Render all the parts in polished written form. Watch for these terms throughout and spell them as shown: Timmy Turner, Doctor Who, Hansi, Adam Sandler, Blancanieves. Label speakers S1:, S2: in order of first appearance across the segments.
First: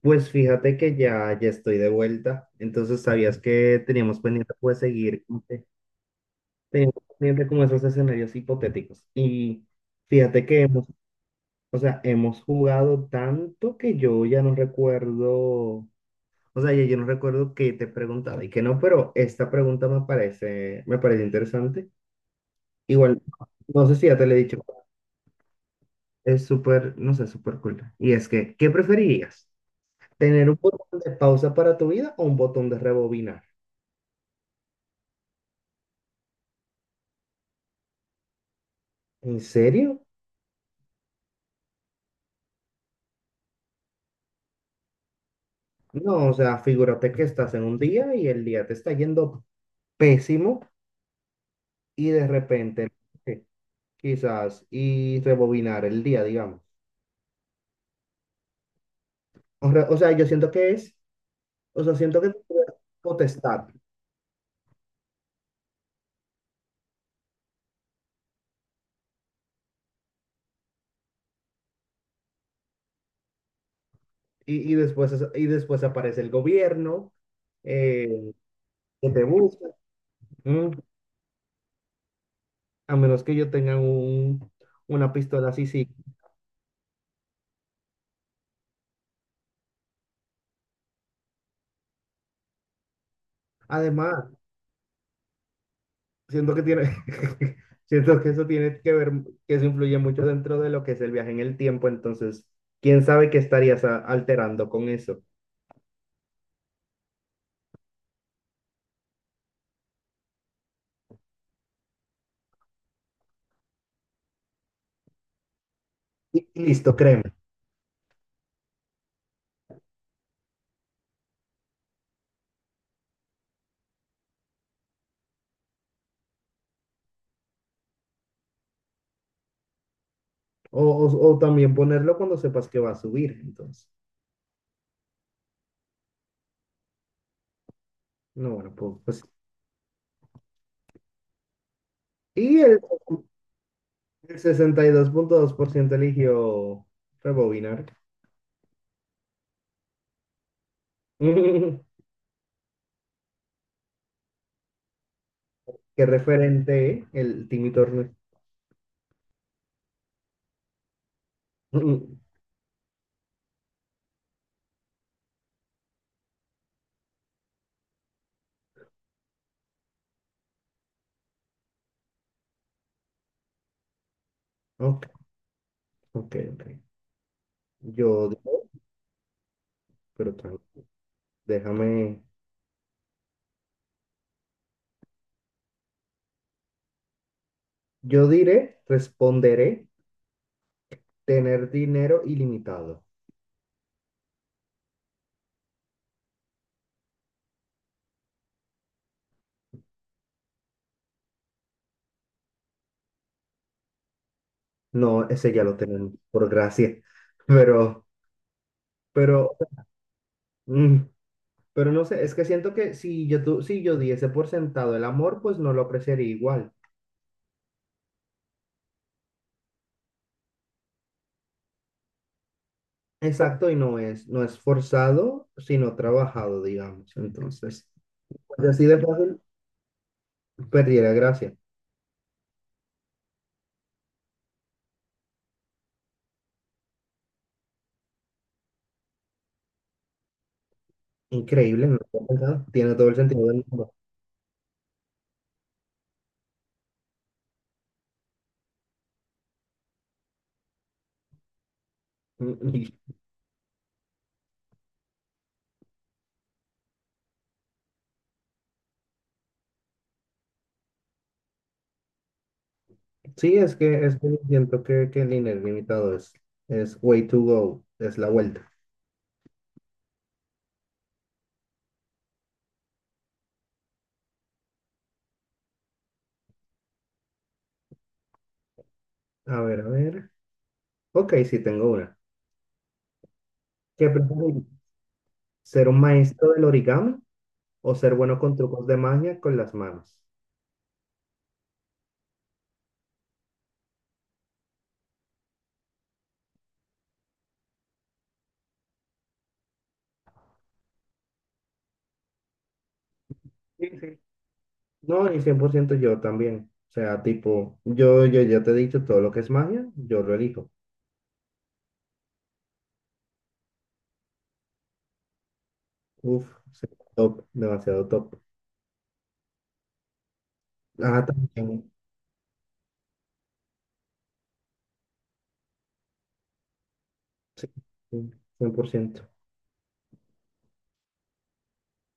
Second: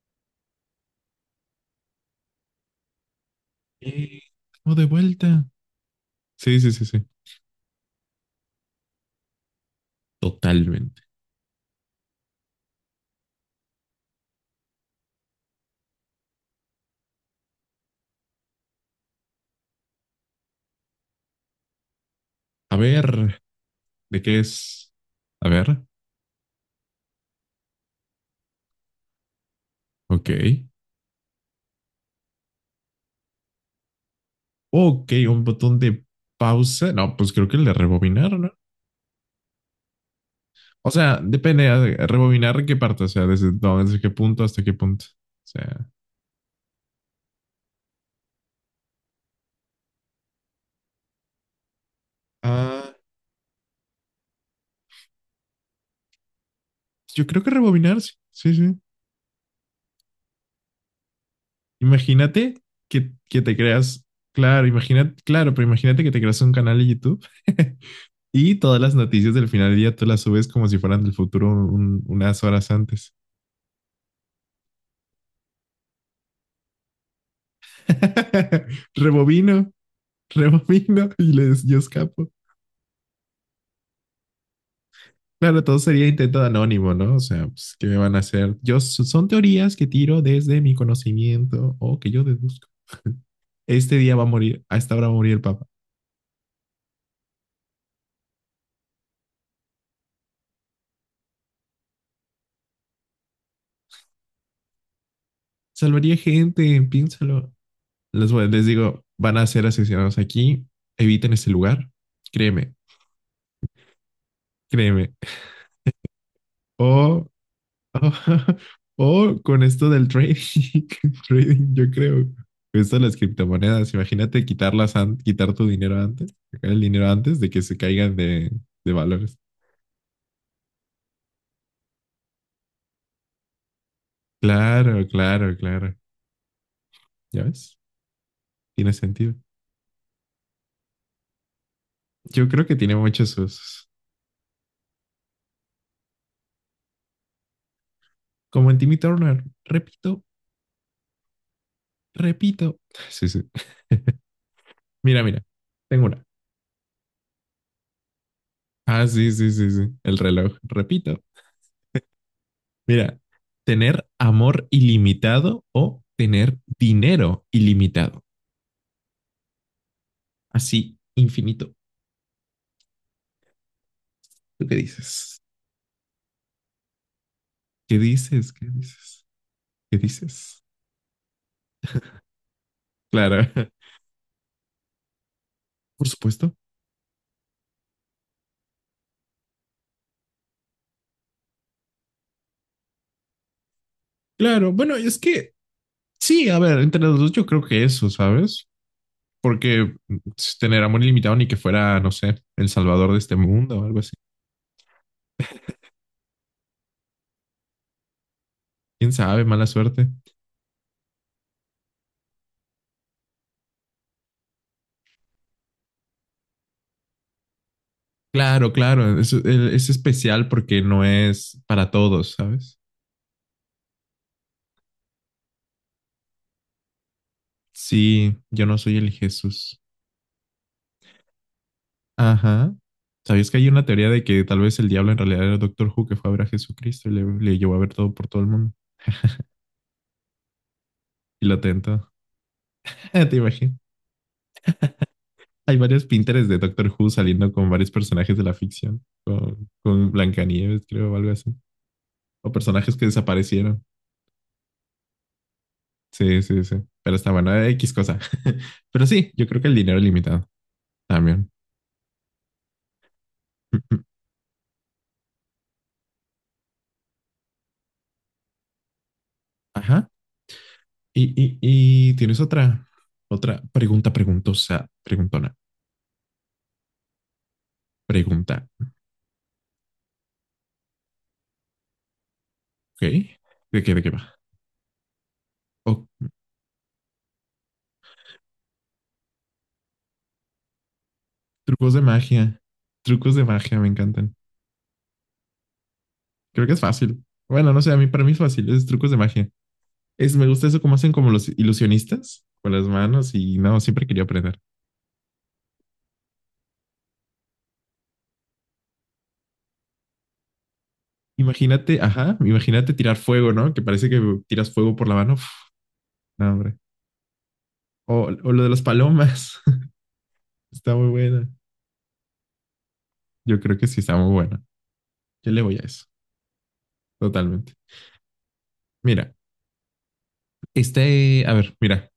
S1: Pues fíjate que ya estoy de vuelta. Entonces, ¿sabías que
S2: Eh,
S1: teníamos pendiente,
S2: estamos
S1: pues,
S2: de
S1: seguir,
S2: vuelta.
S1: como que
S2: Sí, sí, sí,
S1: teníamos
S2: sí.
S1: pendiente como esos escenarios hipotéticos? Y fíjate que
S2: Totalmente.
S1: o sea, hemos jugado tanto que yo ya no recuerdo, o sea, ya yo no recuerdo qué te preguntaba y qué no, pero esta pregunta me parece interesante.
S2: A
S1: Igual,
S2: ver,
S1: no sé si ya
S2: ¿de
S1: te lo he
S2: qué
S1: dicho,
S2: es? A ver,
S1: es súper, no sé, súper cool. Y es que, ¿qué preferirías?
S2: ok.
S1: ¿Tener un botón de pausa para tu vida o un botón de rebobinar?
S2: Ok, un botón de pausa. No, pues creo que el de rebobinar, ¿no?
S1: ¿En serio?
S2: O sea, depende rebobinar qué parte, o sea, desde, no, desde qué punto hasta qué punto. O sea,
S1: No, o sea, figúrate que estás en un día y el día te está yendo pésimo y de repente,
S2: ah,
S1: eh, quizás, y rebobinar el día, digamos.
S2: yo creo que rebobinar, sí, sí, sí.
S1: O, o sea, yo siento que es, o sea, siento que es
S2: Imagínate que te
S1: potestad.
S2: creas, claro, imagínate, claro, pero imagínate que te creas un canal de YouTube Y todas las noticias del final del día tú las subes como si fueran del futuro unas horas antes.
S1: Y después aparece el gobierno, eh, que te
S2: Rebobino,
S1: busca, mm,
S2: rebobino y les, yo escapo.
S1: a menos que yo tenga una pistola
S2: Claro,
S1: así,
S2: todo
S1: sí.
S2: sería intento de anónimo, ¿no? O sea, pues, ¿qué me van a hacer? Yo, son teorías que tiro desde mi conocimiento o que yo deduzco. Este día va a
S1: Además,
S2: morir, a esta hora va a morir el Papa.
S1: siento que tiene, siento que eso tiene que ver, que eso influye mucho dentro de lo que es el viaje en el tiempo. Entonces, quién sabe qué estarías alterando con eso.
S2: Salvaría gente, piénsalo. Les, les digo, van a ser asesinados aquí, eviten ese lugar. Créeme, créeme.
S1: Y listo,
S2: O
S1: créeme.
S2: ah, o con esto del trading, trading, yo creo. Esto de las criptomonedas, imagínate quitarlas, quitar tu dinero antes, sacar el dinero antes de que se caigan de valores.
S1: O, o, o también ponerlo cuando sepas que va a subir, entonces.
S2: Claro, claro, claro. ¿Ya ves?
S1: No, bueno,
S2: Tiene
S1: pues.
S2: sentido. Yo
S1: Y
S2: creo que
S1: el,
S2: tiene muchos usos.
S1: el sesenta y dos punto dos por ciento eligió rebobinar.
S2: Como en Timmy Turner. Repito, repito. Sí, sí. Mira, mira. Tengo
S1: Qué
S2: una.
S1: referente, ¿eh?, el Timmy Turner.
S2: Ah, sí, sí, sí, sí. El reloj. Repito, mira, tener amor ilimitado o tener dinero ilimitado. Así, infinito. ¿Tú qué
S1: Ok,
S2: dices?
S1: ok, ok.
S2: ¿Qué
S1: Yo
S2: dices? ¿Qué
S1: digo,
S2: dices? ¿Qué
S1: pero
S2: dices?
S1: tranquilo, déjame.
S2: Claro, por supuesto.
S1: Yo diré, responderé, tener dinero ilimitado.
S2: Claro, bueno, es que sí, a ver, entre los dos yo creo que eso, ¿sabes? Porque si tener amor ilimitado ni que fuera, no sé, el salvador de este mundo o algo así.
S1: No, ese ya lo tenemos, por gracia. Pero,
S2: ¿Quién sabe?
S1: pero,
S2: Mala suerte.
S1: mm, pero no sé, es que siento que si yo, si yo diese por sentado el amor, pues no lo apreciaría igual.
S2: Claro, claro, es especial porque no es para todos, ¿sabes?
S1: Exacto, y no es forzado, sino trabajado, digamos. Entonces,
S2: Sí, yo
S1: pues
S2: no
S1: así
S2: soy
S1: de
S2: el
S1: fácil,
S2: Jesús.
S1: perdiera gracia.
S2: Ajá. ¿Sabías que hay una teoría de que tal vez el diablo en realidad era Doctor Who que fue a ver a Jesucristo y le llevó a ver todo por todo el mundo y lo
S1: Increíble, no lo
S2: tentó?
S1: había pensado. Tiene todo el
S2: Te
S1: sentido del
S2: imagino.
S1: mundo.
S2: Hay varios Pinterest de Doctor Who saliendo con varios personajes de la ficción, con Blancanieves, creo, o algo así. O personajes que desaparecieron. Sí, sí, sí. Pero está bueno, X cosa. Pero sí, yo creo que el dinero es limitado también.
S1: Sí, es que, es que siento que el INE limitado es way to go, es la vuelta.
S2: Ajá. Y tienes otra, otra pregunta preguntosa, preguntona, pregunta.
S1: A ver, a ver. Ok, sí, tengo una.
S2: ¿Ok? ¿De qué, de
S1: ¿Qué
S2: qué va?
S1: preferís? ¿Ser un
S2: O
S1: maestro del origami o ser bueno con trucos de magia con las manos?
S2: trucos de magia. Trucos de magia me encantan. Creo que es fácil. Bueno, no sé, a mí para mí es fácil, es trucos de magia. Es, me gusta eso como hacen como los ilusionistas con las manos y no,
S1: Sí,
S2: siempre
S1: sí.
S2: quería aprender.
S1: No, y 100% yo también. O sea, tipo, yo ya te he dicho, todo lo que es magia, yo lo elijo.
S2: Imagínate, ajá, imagínate tirar fuego, ¿no? Que parece que tiras fuego por la mano. Uf,
S1: Uf,
S2: no, hombre.
S1: sí, top, demasiado
S2: O,
S1: top.
S2: o lo de las palomas. Está muy
S1: Ah,
S2: buena.
S1: también.
S2: Yo creo que sí está muy buena. Yo le voy a eso,
S1: Sí,
S2: totalmente.
S1: sí, 100%.
S2: Mira, este, a ver, mira.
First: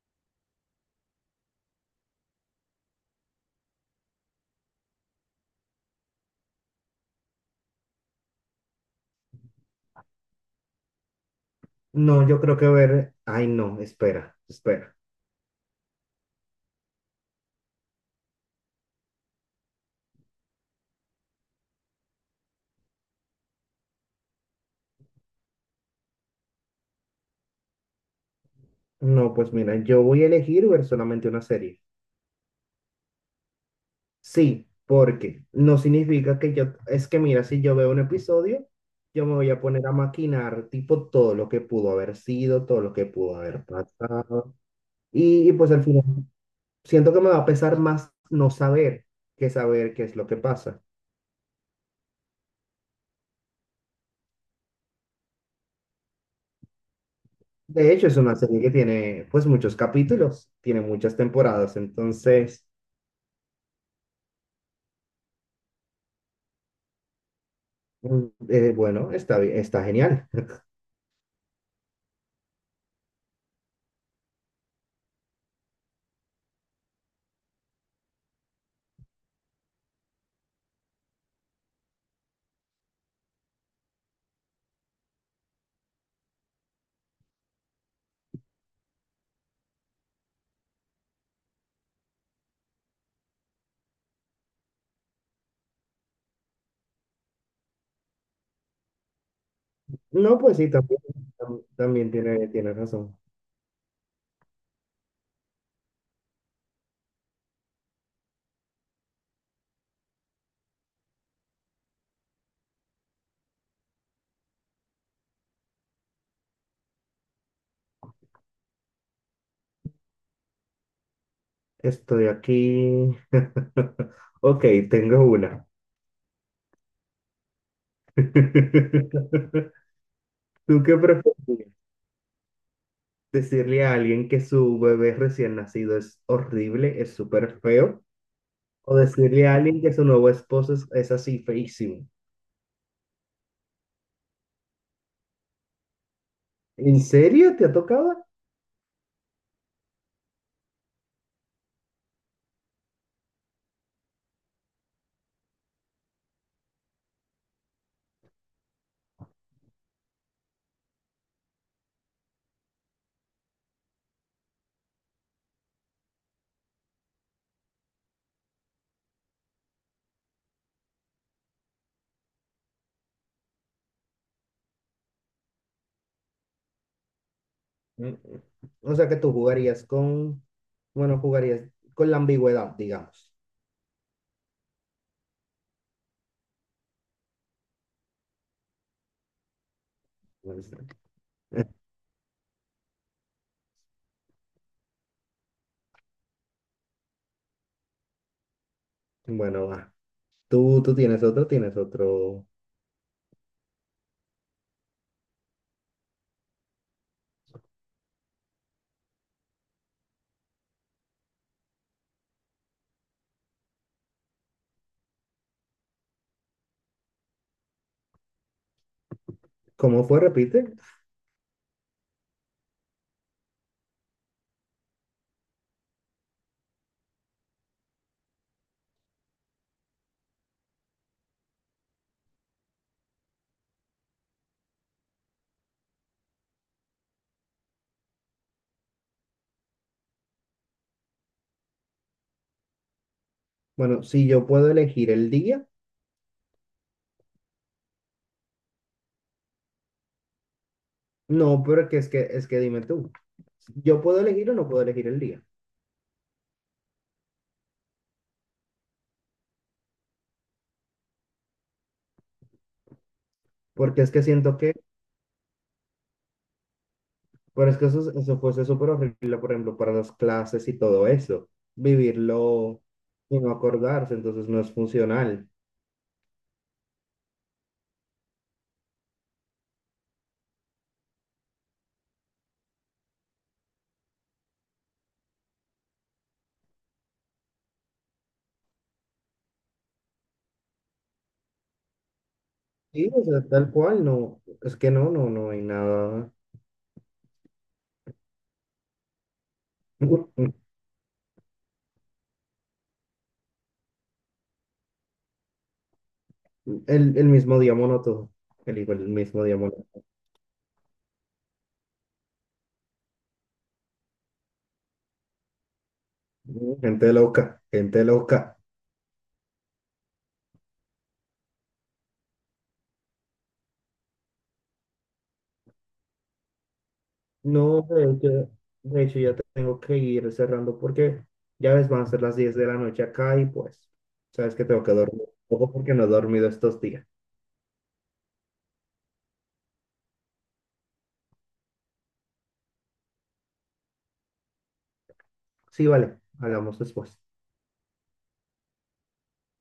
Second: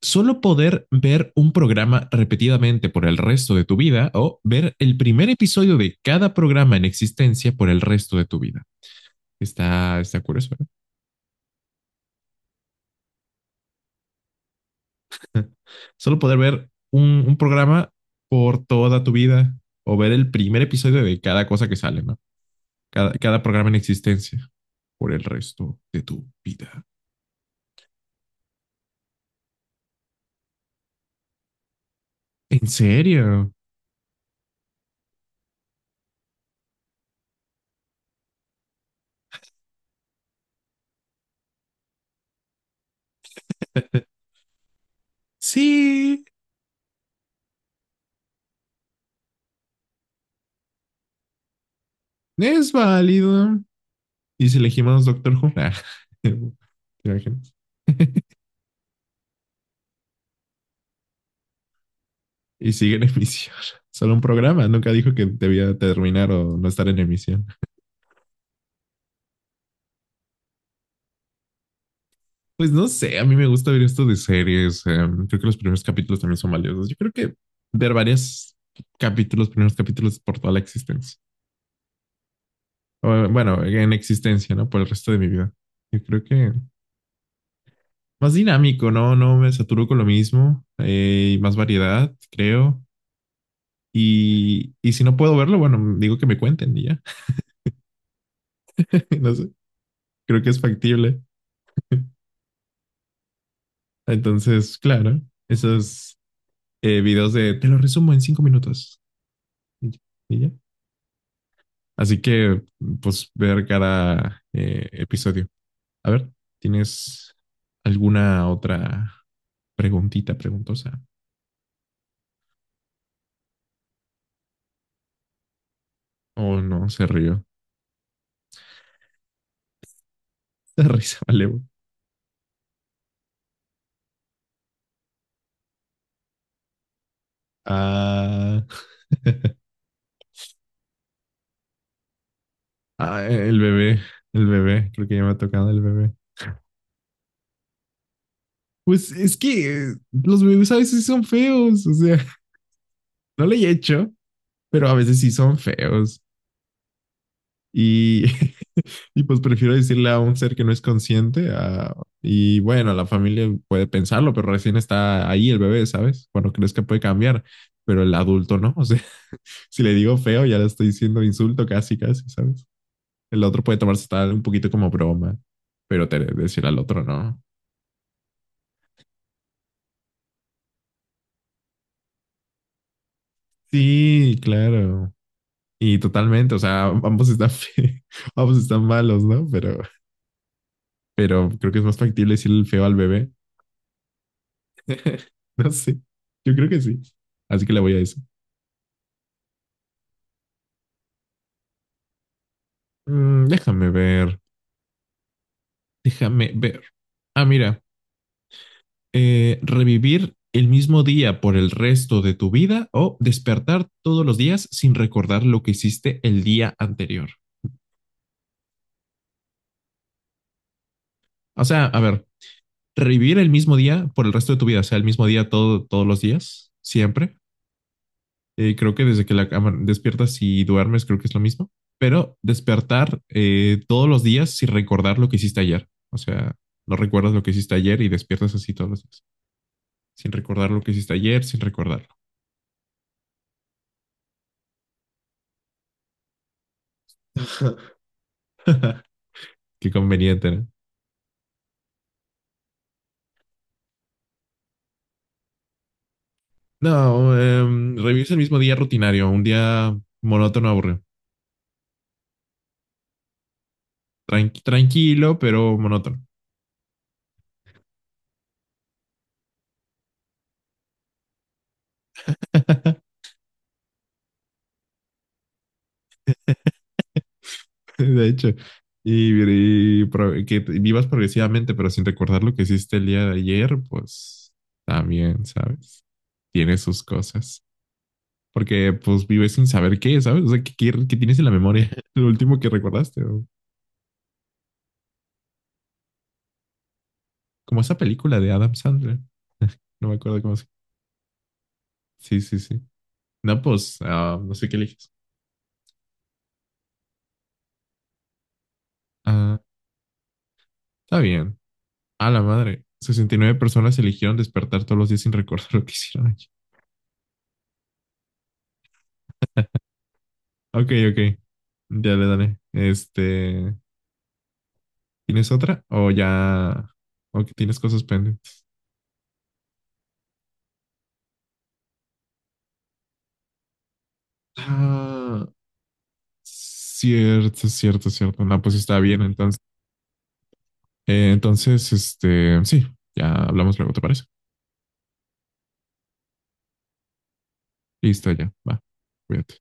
S2: Solo poder ver un programa repetidamente por el resto de tu vida o ver el primer episodio de cada programa en existencia por el resto de tu vida. Está, está curioso, ¿eh?
S1: No, yo creo que ver. Ay, no, espera, espera.
S2: Solo poder ver un programa por toda tu vida o ver el primer episodio de cada cosa que sale, ¿no? Cada, cada programa en existencia por el resto de tu vida.
S1: No, pues mira, yo voy a elegir ver solamente una serie.
S2: ¿En serio?
S1: Sí, porque no significa que yo, es que mira, si yo veo un episodio, yo me voy a poner a maquinar, tipo, todo lo que pudo haber sido, todo lo que pudo haber pasado. Y pues al final,
S2: Sí,
S1: siento que me va a pesar más no saber que saber qué es lo que pasa.
S2: es válido. Y si elegimos Doctor Who, nah. ¿Te imaginas?
S1: De hecho, es una serie que tiene pues muchos capítulos, tiene muchas temporadas. Entonces,
S2: Y sigue en emisión. Solo un programa, nunca dijo que debía terminar o no estar en emisión.
S1: mm, bueno, está, está genial.
S2: Pues no sé, a mí me gusta ver esto de series. Creo que los primeros capítulos también son valiosos. Yo creo que ver varios capítulos, primeros capítulos por toda la existencia. O, bueno, en existencia, ¿no? Por el resto de mi vida. Yo creo que más dinámico, ¿no? No me saturo con lo mismo. Y más variedad, creo. Y si no puedo verlo, bueno, digo que me cuenten y ya. No sé,
S1: No,
S2: creo que
S1: pues
S2: es
S1: sí, también,
S2: factible.
S1: también tiene razón.
S2: Entonces, claro, esos videos de te lo resumo en 5 minutos. Y ya, y ya. Así que, pues, ver cada episodio. A ver, ¿tienes alguna otra preguntita preguntosa?
S1: Estoy aquí. Ok, tengo una.
S2: Oh, no, se rió.
S1: ¿Tú
S2: Se
S1: qué
S2: risa, vale. Güey.
S1: prefieres? ¿Decirle a alguien que su bebé recién nacido es horrible, es súper feo?
S2: Ah,
S1: ¿O decirle a alguien que su nuevo esposo es así feísimo?
S2: ah, el bebé, creo que ya me ha tocado el bebé.
S1: ¿En serio te ha tocado?
S2: Pues es que los bebés a veces sí son feos, o sea, no le he hecho, pero a veces sí son feos. Y, y pues prefiero decirle a un ser que no es consciente. Y bueno, la familia puede pensarlo, pero recién está ahí el bebé, ¿sabes? Cuando crees que puede cambiar, pero el adulto no. O sea, si le digo feo, ya le estoy diciendo insulto casi, casi, ¿sabes? El otro puede tomarse tal un poquito como broma, pero te, decir al otro no.
S1: Mm, mm. O sea que tú jugarías con, bueno, jugarías con la ambigüedad, digamos.
S2: Sí, claro. Y totalmente, o sea, ambos están, ambos están malos, ¿no? Pero creo que es más factible decirle el feo al bebé. No sé. Yo creo que sí. Así que le voy a decir.
S1: Bueno, va. Tú tienes otro.
S2: Mm, déjame ver. Déjame ver. Ah, mira. Revivir el mismo día por el resto de tu vida o despertar todos los días sin recordar lo que hiciste el día anterior.
S1: ¿Cómo fue? Repite.
S2: O sea, a ver, revivir el mismo día por el resto de tu vida, o sea, el mismo día todo, todos los días, siempre, creo que desde que despiertas y duermes, creo que es lo mismo. Pero despertar todos los días sin recordar lo que hiciste ayer. O sea, no recuerdas lo que hiciste ayer y despiertas así todos los días. Sin recordar lo que hiciste ayer, sin recordarlo.
S1: Bueno, si yo puedo elegir el día,
S2: Qué conveniente, ¿no?
S1: no, pero que es que es que dime tú. ¿Yo puedo elegir o no puedo elegir el día?
S2: No, revives el mismo día rutinario, un día monótono, aburrido.
S1: Porque es que siento que,
S2: Tranquilo, pero monótono.
S1: pero es que eso fuese súper horrible, por ejemplo, para las clases y todo eso. Vivirlo y no acordarse, entonces no es funcional.
S2: De hecho. Y, y que vivas progresivamente, pero sin recordar lo que hiciste el día de ayer, pues también, ¿sabes? Tiene sus cosas. Porque pues vives sin saber qué, ¿sabes? O sea, ¿qué, qué tienes en la memoria? Lo último que
S1: Sí,
S2: recordaste.
S1: o sea, tal cual, no, es que no hay nada.
S2: Como esa película de Adam Sandler. No me acuerdo cómo se... Sí, sí, sí. No, pues, ah, no sé qué eliges.
S1: El mismo día monótono, elijo el mismo día
S2: Ah,
S1: monótono.
S2: está bien. A la madre. 69 personas eligieron despertar todos los días sin recordar lo que hicieron ayer.
S1: Gente loca, gente loca.
S2: Ok, ok. Ya le daré. Este, ¿tienes otra? O ya... O que tienes
S1: No,
S2: cosas
S1: de hecho,
S2: pendientes.
S1: de hecho ya tengo que ir cerrando porque ya ves, van a ser las 10 de la noche acá y pues, sabes que tengo que dormir un
S2: Ah,
S1: poco porque no he dormido estos días.
S2: cierto, cierto, cierto. No, pues está bien. Entonces... entonces, este, sí, ya hablamos luego, ¿te parece?
S1: Sí, vale, hablamos después.
S2: Listo, ya, va, cuídate.